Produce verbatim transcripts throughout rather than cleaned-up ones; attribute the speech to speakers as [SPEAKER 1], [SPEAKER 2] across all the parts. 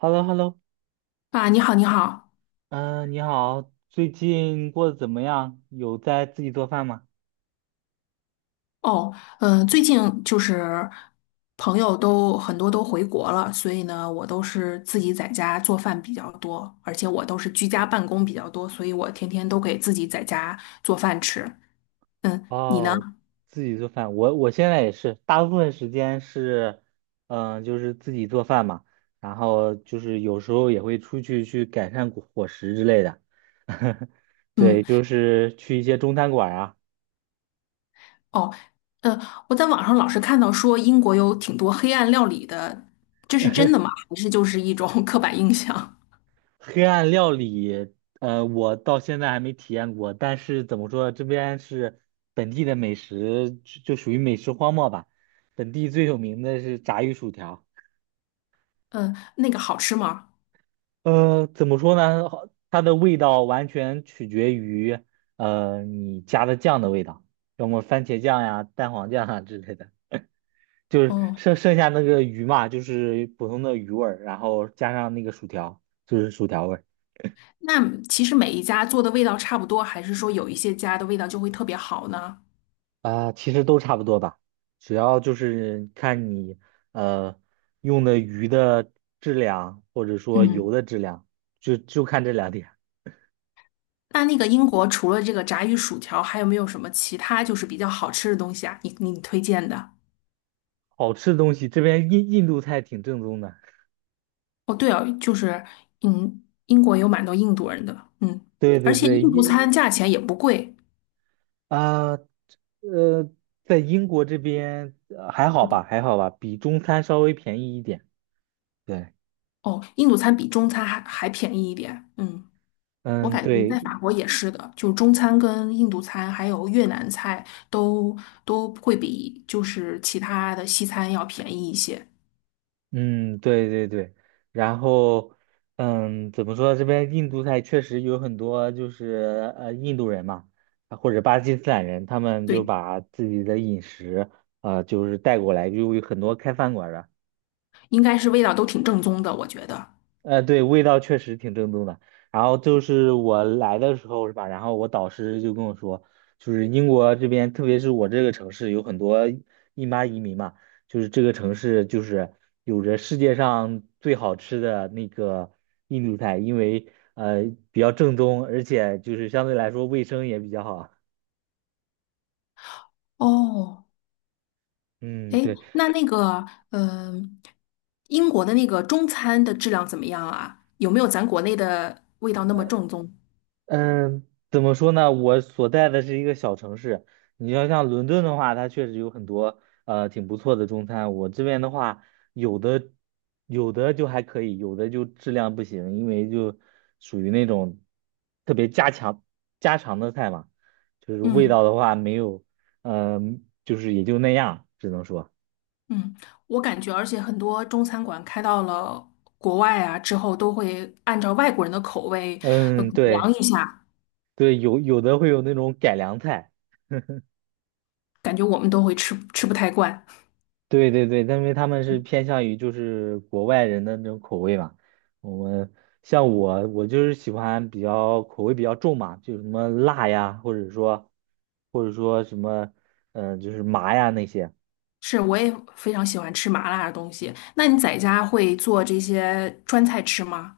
[SPEAKER 1] h e l l o h e l l o
[SPEAKER 2] 啊，你好，你好。
[SPEAKER 1] 嗯，你好，最近过得怎么样？有在自己做饭吗？
[SPEAKER 2] 哦，嗯，最近就是朋友都很多都回国了，所以呢，我都是自己在家做饭比较多，而且我都是居家办公比较多，所以我天天都给自己在家做饭吃。嗯，你呢？
[SPEAKER 1] 哦，自己做饭，我我现在也是，大部分时间是，嗯、就是自己做饭嘛，然后就是有时候也会出去去改善伙伙食之类的，
[SPEAKER 2] 嗯，
[SPEAKER 1] 对，就是去一些中餐馆啊。
[SPEAKER 2] 哦，呃，我在网上老是看到说英国有挺多黑暗料理的，这是真 的吗？还是就是一种 刻板印象？
[SPEAKER 1] 黑暗料理，呃，我到现在还没体验过，但是怎么说，这边是本地的美食，就就属于美食荒漠吧。本地最有名的是炸鱼薯条，
[SPEAKER 2] 嗯，那个好吃吗？
[SPEAKER 1] 呃，怎么说呢？好它的味道完全取决于，呃，你加的酱的味道，要么番茄酱呀、蛋黄酱啊之类的。就是
[SPEAKER 2] 哦。
[SPEAKER 1] 剩剩下那个鱼嘛，就是普通的鱼味儿，然后加上那个薯条，就是薯条味儿。
[SPEAKER 2] 那其实每一家做的味道差不多，还是说有一些家的味道就会特别好呢？
[SPEAKER 1] 啊，其实都差不多吧，主要就是看你呃用的鱼的质量，或者说
[SPEAKER 2] 嗯。
[SPEAKER 1] 油
[SPEAKER 2] 嗯
[SPEAKER 1] 的质量，就就看这两点。
[SPEAKER 2] 那那个英国除了这个炸鱼薯条，还有没有什么其他就是比较好吃的东西啊？你你推荐的？
[SPEAKER 1] 好吃的东西，这边印印度菜挺正宗的。
[SPEAKER 2] 哦，对哦，就是嗯，英国有蛮多印度人的，嗯，
[SPEAKER 1] 对
[SPEAKER 2] 而
[SPEAKER 1] 对
[SPEAKER 2] 且印
[SPEAKER 1] 对，
[SPEAKER 2] 度
[SPEAKER 1] 印
[SPEAKER 2] 餐价钱也不贵，
[SPEAKER 1] 啊呃，在英国这边呃还好吧，还好吧，比中餐稍微便宜一点。对，
[SPEAKER 2] 哦，印度餐比中餐还还便宜一点，嗯。我
[SPEAKER 1] 嗯，
[SPEAKER 2] 感觉在
[SPEAKER 1] 对，
[SPEAKER 2] 法国也是的，就中餐跟印度餐还有越南菜都都会比就是其他的西餐要便宜一些。
[SPEAKER 1] 嗯，对对对，然后，嗯，怎么说？这边印度菜确实有很多，就是呃，印度人嘛，啊或者巴基斯坦人，他们就
[SPEAKER 2] 对，
[SPEAKER 1] 把自己的饮食，呃，就是带过来，就有很多开饭馆儿的。
[SPEAKER 2] 应该是味道都挺正宗的，我觉得。
[SPEAKER 1] 呃，对，味道确实挺正宗的。然后就是我来的时候是吧？然后我导师就跟我说，就是英国这边，特别是我这个城市，有很多印巴移民嘛，就是这个城市就是有着世界上最好吃的那个印度菜，因为呃比较正宗，而且就是相对来说卫生也比较好啊。
[SPEAKER 2] 哦，
[SPEAKER 1] 嗯，
[SPEAKER 2] 哎，
[SPEAKER 1] 对。
[SPEAKER 2] 那那个，嗯、英国的那个中餐的质量怎么样啊？有没有咱国内的味道那么正宗？
[SPEAKER 1] 嗯，怎么说呢？我所在的是一个小城市，你要像伦敦的话，它确实有很多呃挺不错的中餐。我这边的话，有的有的就还可以，有的就质量不行，因为就属于那种特别家常家常的菜嘛，就是味道
[SPEAKER 2] 嗯
[SPEAKER 1] 的话没有，嗯、就是也就那样，只能说，
[SPEAKER 2] 嗯，我感觉，而且很多中餐馆开到了国外啊之后，都会按照外国人的口味呃改
[SPEAKER 1] 嗯，
[SPEAKER 2] 良
[SPEAKER 1] 对
[SPEAKER 2] 一下。
[SPEAKER 1] 对，有有的会有那种改良菜。
[SPEAKER 2] 感觉我们都会吃吃不太惯。
[SPEAKER 1] 对对对，但因为他们是偏向于就是国外人的那种口味嘛。我们像我，我就是喜欢比较口味比较重嘛，就什么辣呀，或者说或者说什么，嗯、就是麻呀那些。
[SPEAKER 2] 是，我也非常喜欢吃麻辣的东西。那你在家会做这些川菜吃吗？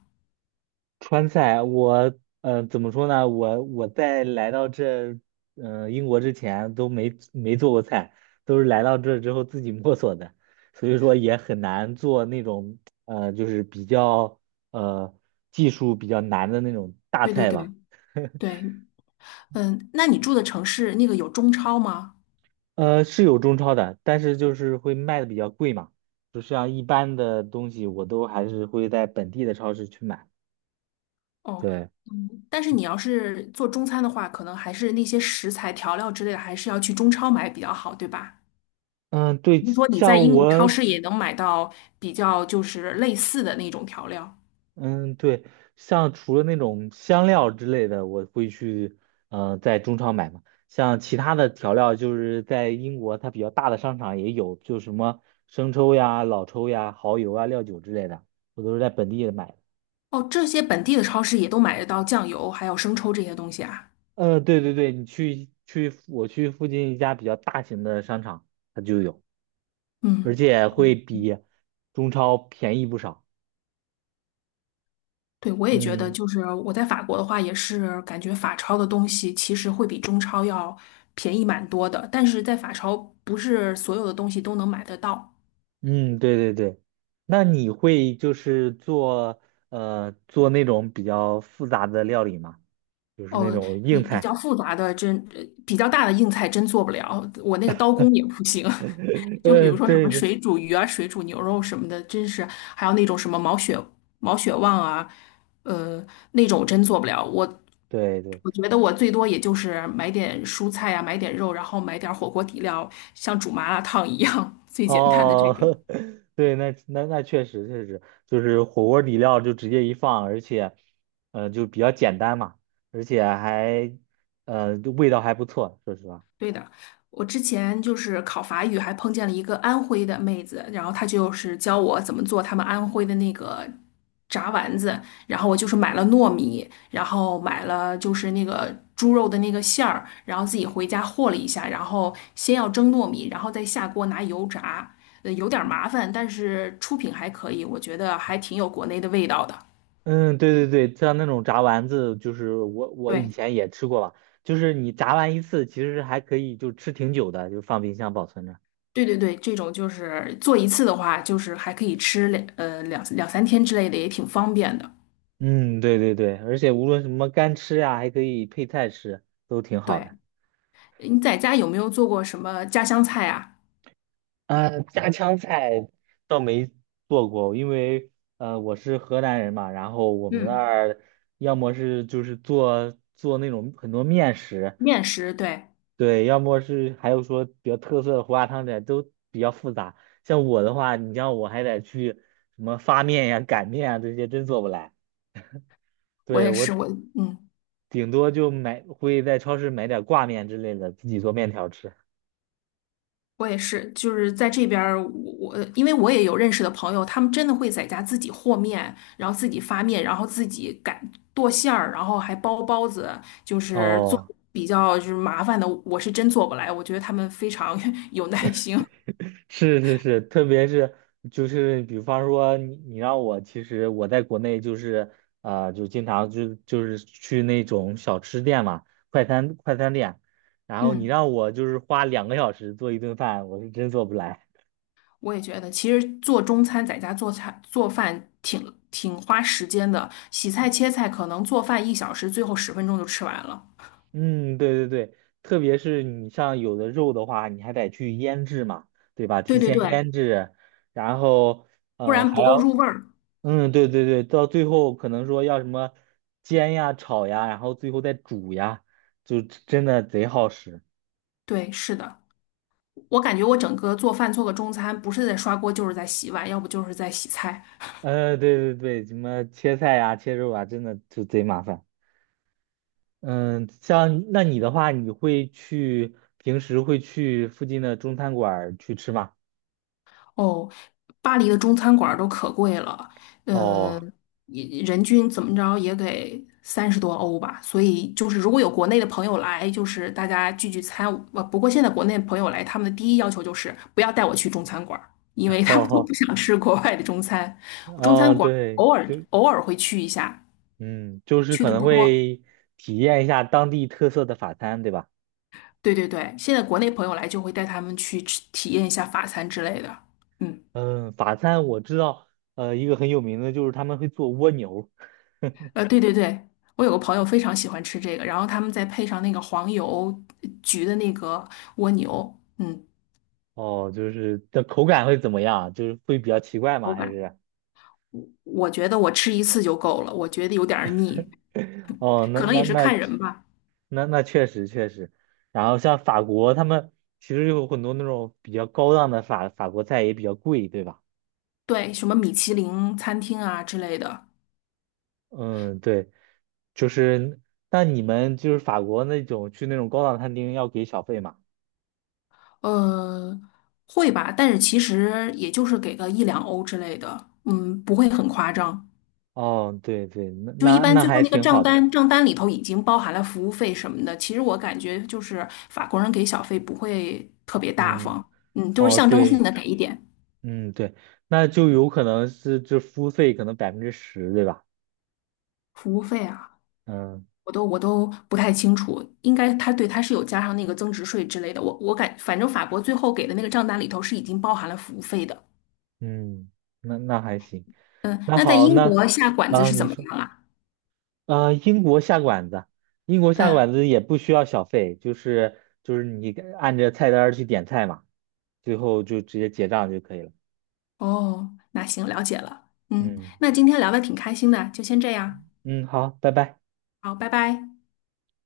[SPEAKER 1] 川菜，我呃怎么说呢？我我在来到这呃英国之前都没没做过菜，都是来到这之后自己摸索的，所以说也很难做那种呃就是比较呃技术比较难的那种大
[SPEAKER 2] 对对
[SPEAKER 1] 菜吧。
[SPEAKER 2] 对对，嗯，那你住的城市那个有中超吗？
[SPEAKER 1] 呃，是有中超的，但是就是会卖的比较贵嘛，就像一般的东西我都还是会在本地的超市去买。
[SPEAKER 2] 哦，
[SPEAKER 1] 对，
[SPEAKER 2] 嗯，但是你要是做中餐的话，可能还是那些食材、调料之类的，还是要去中超买比较好，对吧？
[SPEAKER 1] 嗯，对，
[SPEAKER 2] 听说你
[SPEAKER 1] 像
[SPEAKER 2] 在英国超
[SPEAKER 1] 我。
[SPEAKER 2] 市也能买到比较就是类似的那种调料
[SPEAKER 1] 嗯，对，像除了那种香料之类的，我会去呃在中超买嘛。像其他的调料，就是在英国它比较大的商场也有，就什么生抽呀、老抽呀、蚝油啊、料酒之类的，我都是在本地买的。
[SPEAKER 2] 哦，这些本地的超市也都买得到酱油还有生抽这些东西啊。
[SPEAKER 1] 呃，对对对，你去去我去附近一家比较大型的商场，它就有，而
[SPEAKER 2] 嗯。
[SPEAKER 1] 且会比中超便宜不少。
[SPEAKER 2] 对，我也觉得，
[SPEAKER 1] 嗯。
[SPEAKER 2] 就是我在法国的话，也是感觉法超的东西其实会比中超要便宜蛮多的，但是在法超不是所有的东西都能买得到。
[SPEAKER 1] 嗯，对对对，那你会就是做呃做那种比较复杂的料理吗？就是那
[SPEAKER 2] 哦，
[SPEAKER 1] 种
[SPEAKER 2] 比
[SPEAKER 1] 硬
[SPEAKER 2] 比
[SPEAKER 1] 菜。
[SPEAKER 2] 较复杂的真，呃比较大的硬菜真做不了，我那个刀工也不行。就比
[SPEAKER 1] 呃，
[SPEAKER 2] 如说什
[SPEAKER 1] 对
[SPEAKER 2] 么
[SPEAKER 1] 对
[SPEAKER 2] 水煮鱼啊、水煮牛肉什么的，真是还有那种什么毛血毛血旺啊，呃，那种我真做不了。我
[SPEAKER 1] 对对，
[SPEAKER 2] 我觉得我最多也就是买点蔬菜啊，买点肉，然后买点火锅底料，像煮麻辣烫一样最简单的这
[SPEAKER 1] 哦，
[SPEAKER 2] 种。
[SPEAKER 1] 对，那那那确实确实，就是火锅底料就直接一放，而且呃就比较简单嘛，而且还呃就味道还不错，说实话。
[SPEAKER 2] 对的，我之前就是考法语，还碰见了一个安徽的妹子，然后她就是教我怎么做他们安徽的那个炸丸子，然后我就是买了糯米，然后买了就是那个猪肉的那个馅儿，然后自己回家和了一下，然后先要蒸糯米，然后再下锅拿油炸，呃，有点儿麻烦，但是出品还可以，我觉得还挺有国内的味道的。
[SPEAKER 1] 嗯，对对对，像那种炸丸子，就是我我以
[SPEAKER 2] 对。
[SPEAKER 1] 前也吃过吧，就是你炸完一次，其实还可以就吃挺久的，就放冰箱保存着。
[SPEAKER 2] 对对对，这种就是做一次的话，就是还可以吃两呃两两三天之类的，也挺方便的。
[SPEAKER 1] 嗯，对对对，而且无论什么干吃呀、还可以配菜吃，都挺好
[SPEAKER 2] 对，
[SPEAKER 1] 的。
[SPEAKER 2] 你在家有没有做过什么家乡菜啊？
[SPEAKER 1] 啊，家常菜倒没做过，因为呃我是河南人嘛，然后我们那
[SPEAKER 2] 嗯，
[SPEAKER 1] 儿要么是就是做做那种很多面食，
[SPEAKER 2] 面食，对，
[SPEAKER 1] 对，要么是还有说比较特色的胡辣汤这都比较复杂。像我的话，你像我还得去什么发面呀、擀面啊这些，真做不来。
[SPEAKER 2] 我
[SPEAKER 1] 对，
[SPEAKER 2] 也是，
[SPEAKER 1] 我
[SPEAKER 2] 我嗯，
[SPEAKER 1] 顶多就买，会在超市买点挂面之类的，自己做面条吃。
[SPEAKER 2] 我也是，就是在这边儿，我我因为我也有认识的朋友，他们真的会在家自己和面，然后自己发面，然后自己擀剁馅儿，然后还包包子，就是做
[SPEAKER 1] 哦。
[SPEAKER 2] 比较就是麻烦的，我是真做不来，我觉得他们非常 有耐心。
[SPEAKER 1] 是是是，特别是就是比方说你你让我，其实我在国内就是啊、呃就经常就就是去那种小吃店嘛，快餐快餐店，然后你
[SPEAKER 2] 嗯。
[SPEAKER 1] 让我就是花两个小时做一顿饭，我是真做不来。
[SPEAKER 2] 我也觉得，其实做中餐在家做菜做饭挺挺花时间的，洗菜切菜可能做饭一小时，最后十分钟就吃完了。
[SPEAKER 1] 嗯，对对对，特别是你像有的肉的话，你还得去腌制嘛，对吧？
[SPEAKER 2] 对
[SPEAKER 1] 提
[SPEAKER 2] 对
[SPEAKER 1] 前
[SPEAKER 2] 对，
[SPEAKER 1] 腌制，然后
[SPEAKER 2] 不
[SPEAKER 1] 嗯、呃
[SPEAKER 2] 然
[SPEAKER 1] 还
[SPEAKER 2] 不够
[SPEAKER 1] 要。
[SPEAKER 2] 入味儿。
[SPEAKER 1] 嗯，对对对，到最后可能说要什么煎呀、炒呀，然后最后再煮呀，就真的贼耗时。
[SPEAKER 2] 对，是的，我感觉我整个做饭做个中餐，不是在刷锅就是在洗碗，要不就是在洗菜。
[SPEAKER 1] 呃，对对对，什么切菜呀、切肉啊，真的就贼麻烦。嗯，像那你的话，你会去平时会去附近的中餐馆儿去吃吗？
[SPEAKER 2] 哦，巴黎的中餐馆儿都可贵了，呃，
[SPEAKER 1] 哦，
[SPEAKER 2] 也人均怎么着也得三十多欧吧。所以就是如果有国内的朋友来，就是大家聚聚餐。呃，不过现在国内朋友来，他们的第一要求就是不要带我去中餐馆儿因 为他
[SPEAKER 1] 好
[SPEAKER 2] 们都
[SPEAKER 1] 好，
[SPEAKER 2] 不想吃国外的中餐。中餐
[SPEAKER 1] 哦，
[SPEAKER 2] 馆儿
[SPEAKER 1] 对，
[SPEAKER 2] 偶尔
[SPEAKER 1] 就
[SPEAKER 2] 偶尔会去一下，
[SPEAKER 1] 嗯，就是
[SPEAKER 2] 去
[SPEAKER 1] 可
[SPEAKER 2] 的
[SPEAKER 1] 能
[SPEAKER 2] 不多。
[SPEAKER 1] 会体验一下当地特色的法餐，对吧？
[SPEAKER 2] 对对对，现在国内朋友来就会带他们去吃体验一下法餐之类的。嗯。
[SPEAKER 1] 嗯，法餐我知道，呃，一个很有名的就是他们会做蜗牛，
[SPEAKER 2] 呃，对对对，我有个朋友非常喜欢吃这个，然后他们再配上那个黄油焗的那个蜗牛，嗯，
[SPEAKER 1] 哦，就是的口感会怎么样？就是会比较奇怪吗？
[SPEAKER 2] 口
[SPEAKER 1] 还
[SPEAKER 2] 感，
[SPEAKER 1] 是？
[SPEAKER 2] 我我觉得我吃一次就够了，我觉得有点儿腻，
[SPEAKER 1] 哦，那
[SPEAKER 2] 可能
[SPEAKER 1] 那
[SPEAKER 2] 也是
[SPEAKER 1] 那
[SPEAKER 2] 看人吧。
[SPEAKER 1] 那那确实确实。然后像法国，他们其实有很多那种比较高档的法法国菜也比较贵，对吧？
[SPEAKER 2] 对，什么米其林餐厅啊之类的，
[SPEAKER 1] 嗯，对，就是，那你们就是法国那种去那种高档餐厅要给小费吗？
[SPEAKER 2] 呃，会吧，但是其实也就是给个一两欧之类的，嗯，不会很夸张。
[SPEAKER 1] 哦，对对，那
[SPEAKER 2] 就一
[SPEAKER 1] 那
[SPEAKER 2] 般
[SPEAKER 1] 那
[SPEAKER 2] 最后
[SPEAKER 1] 还
[SPEAKER 2] 那个
[SPEAKER 1] 挺
[SPEAKER 2] 账
[SPEAKER 1] 好的。
[SPEAKER 2] 单，账单里头已经包含了服务费什么的。其实我感觉就是法国人给小费不会特别大
[SPEAKER 1] 嗯，
[SPEAKER 2] 方，嗯，就是
[SPEAKER 1] 哦，
[SPEAKER 2] 象征性
[SPEAKER 1] 对。
[SPEAKER 2] 的给一点
[SPEAKER 1] 嗯，对，那就有可能是这服务费可能百分之十，对吧？
[SPEAKER 2] 服务费啊，
[SPEAKER 1] 嗯
[SPEAKER 2] 我都我都不太清楚，应该他对他是有加上那个增值税之类的。我我感反正法国最后给的那个账单里头是已经包含了服务费的。
[SPEAKER 1] 嗯，那那还行。
[SPEAKER 2] 嗯，
[SPEAKER 1] 那
[SPEAKER 2] 那在
[SPEAKER 1] 好，
[SPEAKER 2] 英
[SPEAKER 1] 那
[SPEAKER 2] 国下馆子
[SPEAKER 1] 啊，
[SPEAKER 2] 是怎
[SPEAKER 1] 您
[SPEAKER 2] 么
[SPEAKER 1] 说
[SPEAKER 2] 样啊？
[SPEAKER 1] 啊，英国下馆子，英国下
[SPEAKER 2] 嗯，
[SPEAKER 1] 馆子也不需要小费，就是就是你按着菜单儿去点菜嘛，最后就直接结账就可以了。
[SPEAKER 2] 哦，那行，了解了。嗯，
[SPEAKER 1] 嗯
[SPEAKER 2] 那今天聊的挺开心的，就先这样，
[SPEAKER 1] 嗯，好，拜拜。
[SPEAKER 2] 好，拜拜。